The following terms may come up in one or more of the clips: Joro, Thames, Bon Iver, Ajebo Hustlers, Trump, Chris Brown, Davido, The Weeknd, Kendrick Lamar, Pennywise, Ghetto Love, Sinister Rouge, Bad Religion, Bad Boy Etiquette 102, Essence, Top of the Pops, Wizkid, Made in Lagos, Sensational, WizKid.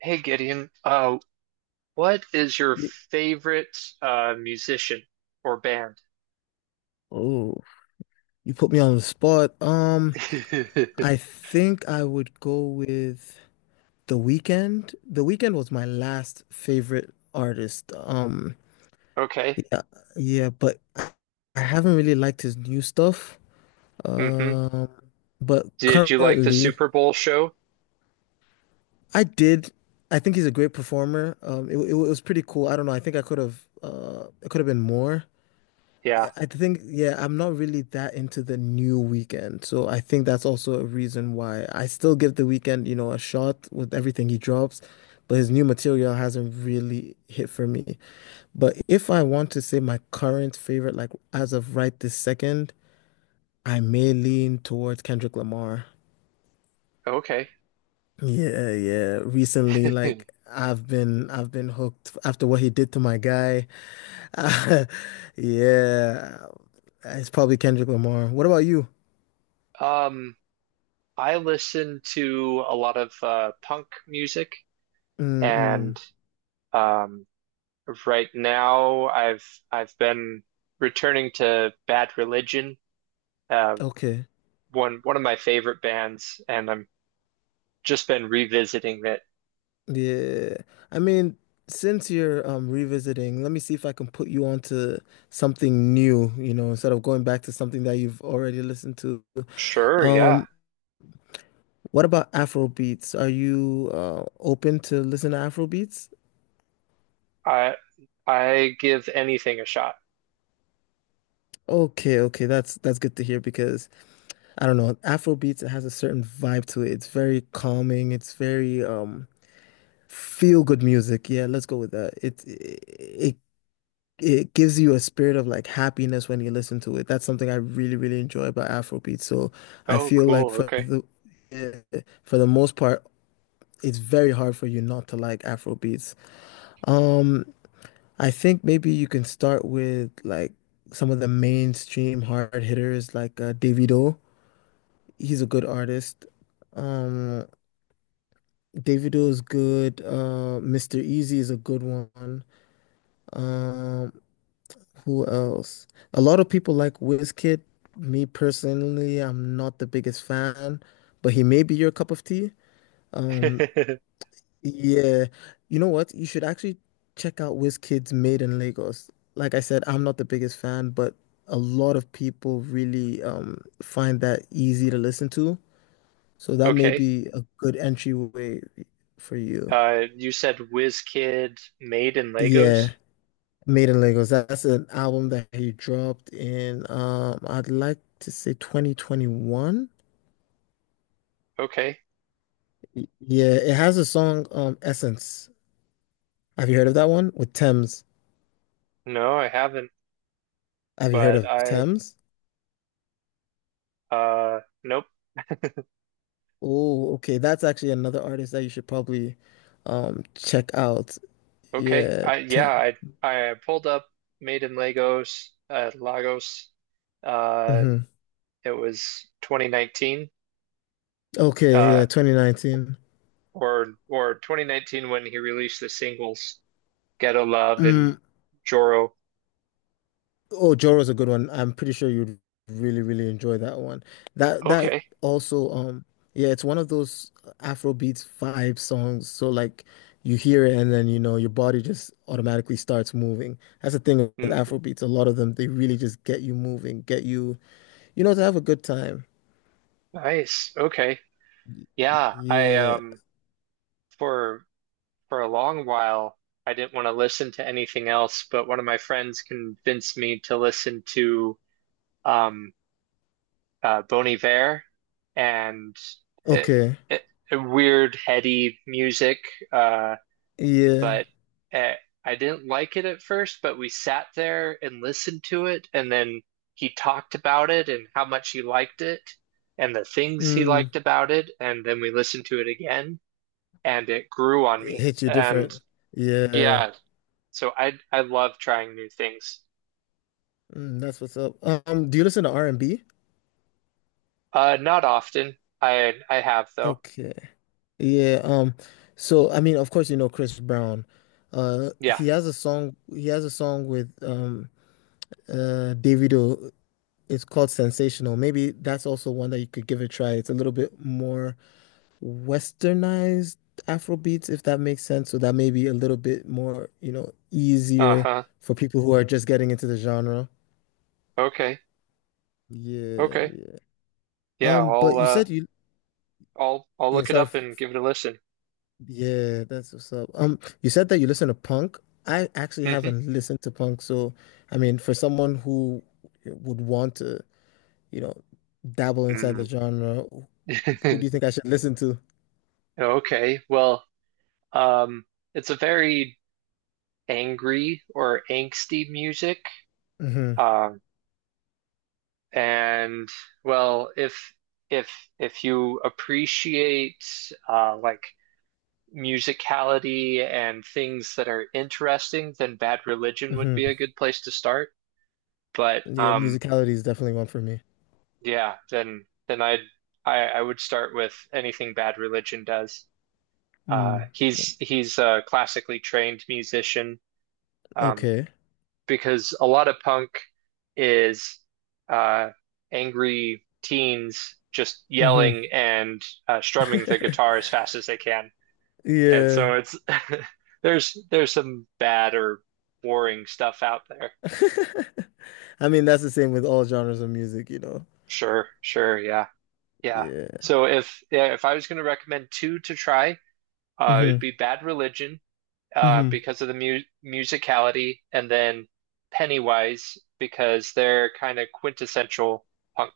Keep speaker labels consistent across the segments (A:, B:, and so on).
A: Hey Gideon, what is your
B: Y-
A: favorite musician or band?
B: Oh, you put me on the spot. I think I would go with The Weeknd. The Weeknd was my last favorite artist.
A: Okay.
B: Yeah, yeah, but I haven't really liked his new stuff.
A: Hmm.
B: Um, but
A: Did you like the
B: currently,
A: Super Bowl show?
B: I did. I think he's a great performer. It was pretty cool. I don't know. I think I could have, it could have been more.
A: Yeah.
B: I think, yeah, I'm not really that into the new weekend. So I think that's also a reason why I still give the weekend, a shot with everything he drops, but his new material hasn't really hit for me. But if I want to say my current favorite, like as of right this second, I may lean towards Kendrick Lamar.
A: Okay.
B: Yeah, yeah. Recently, like I've been hooked after what he did to my guy. Yeah. It's probably Kendrick Lamar. What about you?
A: Um, I listen to a lot of punk music,
B: Mm-mm.
A: and um, right now I've been returning to Bad Religion, uh,
B: Okay.
A: one of my favorite bands, and I'm just been revisiting it.
B: Yeah. I mean, since you're revisiting, let me see if I can put you onto something new, instead of going back to something that you've already listened to.
A: Sure. Yeah.
B: Um, what about Afro beats? Are you open to listen to Afro beats?
A: I I give anything a shot.
B: Okay, okay, that's good to hear because I don't know, Afro beats it has a certain vibe to it. It's very calming, it's very feel good music. Yeah, let's go with that. It gives you a spirit of like happiness when you listen to it. That's something I really, really enjoy about Afrobeat. So I
A: Oh,
B: feel like
A: cool.
B: for
A: Okay.
B: the eh, for the most part, it's very hard for you not to like Afrobeats. Um, I think maybe you can start with like some of the mainstream hard hitters like Davido. He's a good artist. Um, Davido is good. Mr. Easy is a good one. Um, Who else? A lot of people like Wizkid. Me personally, I'm not the biggest fan, but he may be your cup of tea. Um, yeah, you know what? You should actually check out Wizkid's Made in Lagos. Like I said, I'm not the biggest fan, but a lot of people really find that easy to listen to. So that may
A: Okay.
B: be a good entryway for you.
A: You said WizKid made in Legos?
B: Yeah. Made in Lagos. That's an album that he dropped in I'd like to say 2021.
A: Okay.
B: Yeah, it has a song Essence. Have you heard of that one? With Thames.
A: No, I haven't,
B: Have you heard
A: but
B: of
A: I
B: Thames?
A: uh nope.
B: Oh, okay. That's actually another artist that you should probably check out.
A: Okay.
B: Yeah.
A: I yeah, I pulled up Made in Legos Lagos. Uh,
B: Mhm.
A: it was 2019
B: Okay,
A: uh
B: yeah, 2019.
A: or 2019 when he released the singles Ghetto Love and
B: Mm.
A: Joro.
B: Oh, Joro's a good one. I'm pretty sure you'd really, really enjoy that one. That
A: Okay.
B: also, yeah, it's one of those Afrobeats vibe songs. So like you hear it and then you know your body just automatically starts moving. That's the thing with
A: Mm-hmm.
B: Afrobeats. A lot of them, they really just get you moving, get you, to have a good time.
A: Nice. Okay.
B: Y-
A: Yeah, I
B: Yeah.
A: um for for a long while I didn't want to listen to anything else, but one of my friends convinced me to listen to um Bon Iver and it,
B: Okay.
A: it, weird heady music, uh
B: Yeah.
A: but eh, I didn't like it at first, but we sat there and listened to it and then he talked about it and how much he liked it and the things he
B: Mm.
A: liked about it and then we listened to it again and it grew on
B: It
A: me.
B: hits you
A: And
B: different. Yeah.
A: yeah, so I love trying new things.
B: Mm, that's what's up. Do you listen to R&B?
A: Not often. I have though.
B: Okay. Yeah, so I mean, of course, you know Chris Brown.
A: Yeah.
B: He has a song. He has a song with Davido. It's called Sensational. Maybe that's also one that you could give a try. It's a little bit more westernized Afrobeats, if that makes sense. So that may be a little bit more, easier
A: Uh-huh.
B: for people who are just getting into the genre.
A: Okay.
B: Yeah,
A: Okay.
B: yeah.
A: Yeah, I'll
B: But you said you,
A: I'll
B: yeah,
A: look it
B: sorry.
A: up and give it a listen.
B: Yeah, that's what's up. You said that you listen to punk. I actually
A: Hmm.
B: haven't listened to punk, so I mean, for someone who would want to, you know, dabble inside the
A: Mm.
B: genre, who do you think I should listen to?
A: Okay. Well, um it's a very angry or angsty music.
B: Hmm.
A: Um and well, if if you appreciate like musicality and things that are interesting, then Bad Religion would be a
B: Hmm.
A: good place to start. But
B: Yeah, musicality is definitely one for me.
A: yeah, then I would start with anything Bad Religion does.
B: Mm.
A: He's a classically trained musician, um,
B: Okay.
A: because a lot of punk is uh, angry teens just
B: Hmm.
A: yelling and strumming the guitar as fast as they can. And so
B: Yeah.
A: it's there's some bad or boring stuff out there.
B: I mean, that's the same with all genres of music, you know.
A: Sure, sure, yeah, yeah.
B: Yeah.
A: So if yeah, if I was going to recommend two to try, it'd
B: Hmm.
A: be Bad Religion,
B: Hmm.
A: because of the mu musicality, and then Pennywise because they're kind of quintessential punk.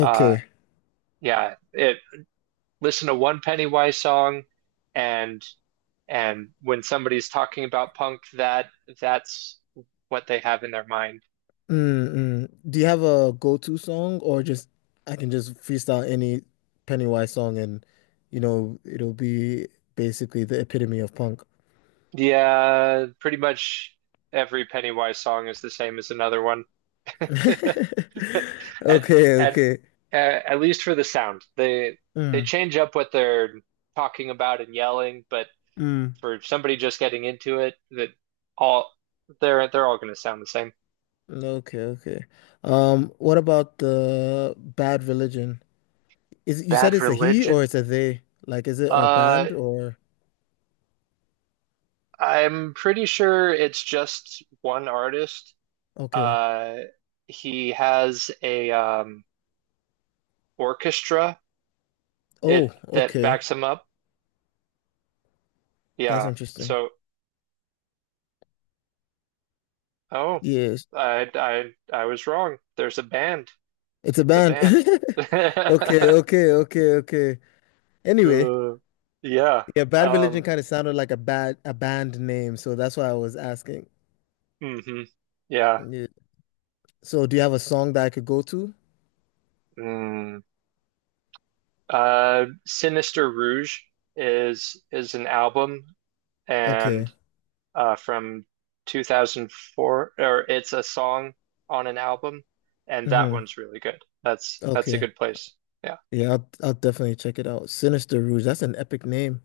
A: Uh, yeah, it listen to one Pennywise song, and and when somebody's talking about punk, that's what they have in their mind.
B: Mm-mm. Do you have a go-to song or just I can just freestyle any Pennywise song and you know it'll be basically the epitome of punk.
A: Yeah, pretty much every Pennywise song is the same as another one. At
B: Okay,
A: at
B: okay.
A: at least for the sound. They
B: Mm,
A: change up what they're talking about and yelling, but
B: mm.
A: for somebody just getting into it, that all they're all going to sound the same.
B: Okay, okay. What about the Bad Religion? Is you said
A: Bad
B: it's a he or
A: Religion.
B: it's a they? Like, is it a
A: Uh,
B: band or
A: I'm pretty sure it's just one artist.
B: okay.
A: Uh, he has a orchestra it
B: Oh,
A: that
B: okay.
A: backs him up.
B: That's
A: Yeah.
B: interesting.
A: So, oh,
B: Yes.
A: I was wrong. There's a band.
B: It's a
A: It's a
B: band.
A: band.
B: Okay, okay, okay, okay. Anyway,
A: Uh, yeah.
B: yeah, Bad Religion
A: Um.
B: kind of sounded like a bad a band name, so that's why I was asking.
A: Hmm. Yeah.
B: Yeah. So do you have a song that I could go to?
A: Mm. Uh, Sinister Rouge is an album, and
B: Okay.
A: from 2004, or it's a song on an album, and that
B: Hmm.
A: one's really good. That's a
B: Okay.
A: good place. Yeah.
B: Yeah, I'll definitely check it out. Sinister Rouge, that's an epic name.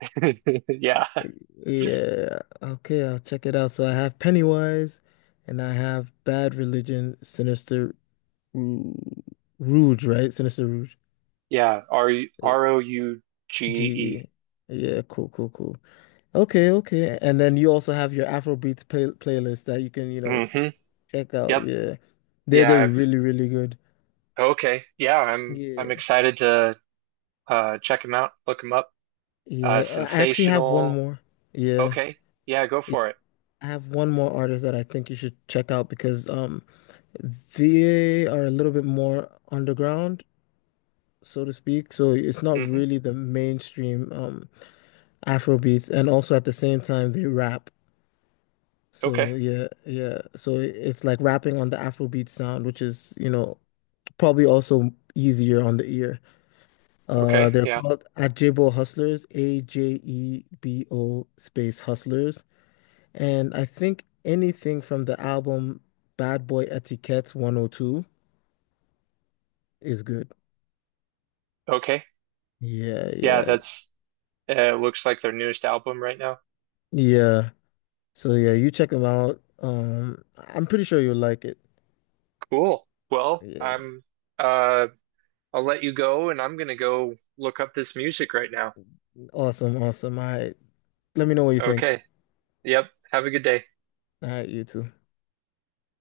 A: Yeah.
B: Yeah. Okay, I'll check it out. So I have Pennywise and I have Bad Religion, Sinister Rou- Rouge, right? Sinister Rouge.
A: Yeah, R
B: Uh,
A: R O U G
B: G.
A: E.
B: E. Yeah, cool, cool, cool. Okay, okay. And then you also have your Afrobeats playlist that you can,
A: Mm-hmm.
B: check out,
A: Yep.
B: yeah. They're
A: Yeah,
B: they're
A: I've
B: really, really good.
A: Okay. Yeah, I'm
B: Yeah.
A: excited to check him out, look him up. Uh,
B: Yeah. I actually have one
A: sensational.
B: more. Yeah.
A: Okay. Yeah, go
B: Yeah.
A: for it.
B: I have one more artist that I think you should check out because they are a little bit more underground, so to speak. So it's not
A: Mm-hmm.
B: really the mainstream Afro beats, and also at the same time they rap.
A: Okay.
B: So yeah, yeah. So it's like rapping on the Afrobeat sound, which is, probably also easier on the ear.
A: Okay.
B: They're
A: Yeah.
B: called Ajebo Hustlers, AJEBO space Hustlers. And I think anything from the album Bad Boy Etiquette 102 is good.
A: Okay.
B: Yeah,
A: Yeah,
B: yeah,
A: that's looks like their newest album right now.
B: yeah. So yeah, you check them out. I'm pretty sure you'll like it.
A: Cool. Well,
B: Yeah.
A: I'm uh I'll let you go and I'm gonna go look up this music right now.
B: Awesome, awesome. All right. Let me know what you think.
A: Okay. Yep. Have a good day.
B: All right, you too.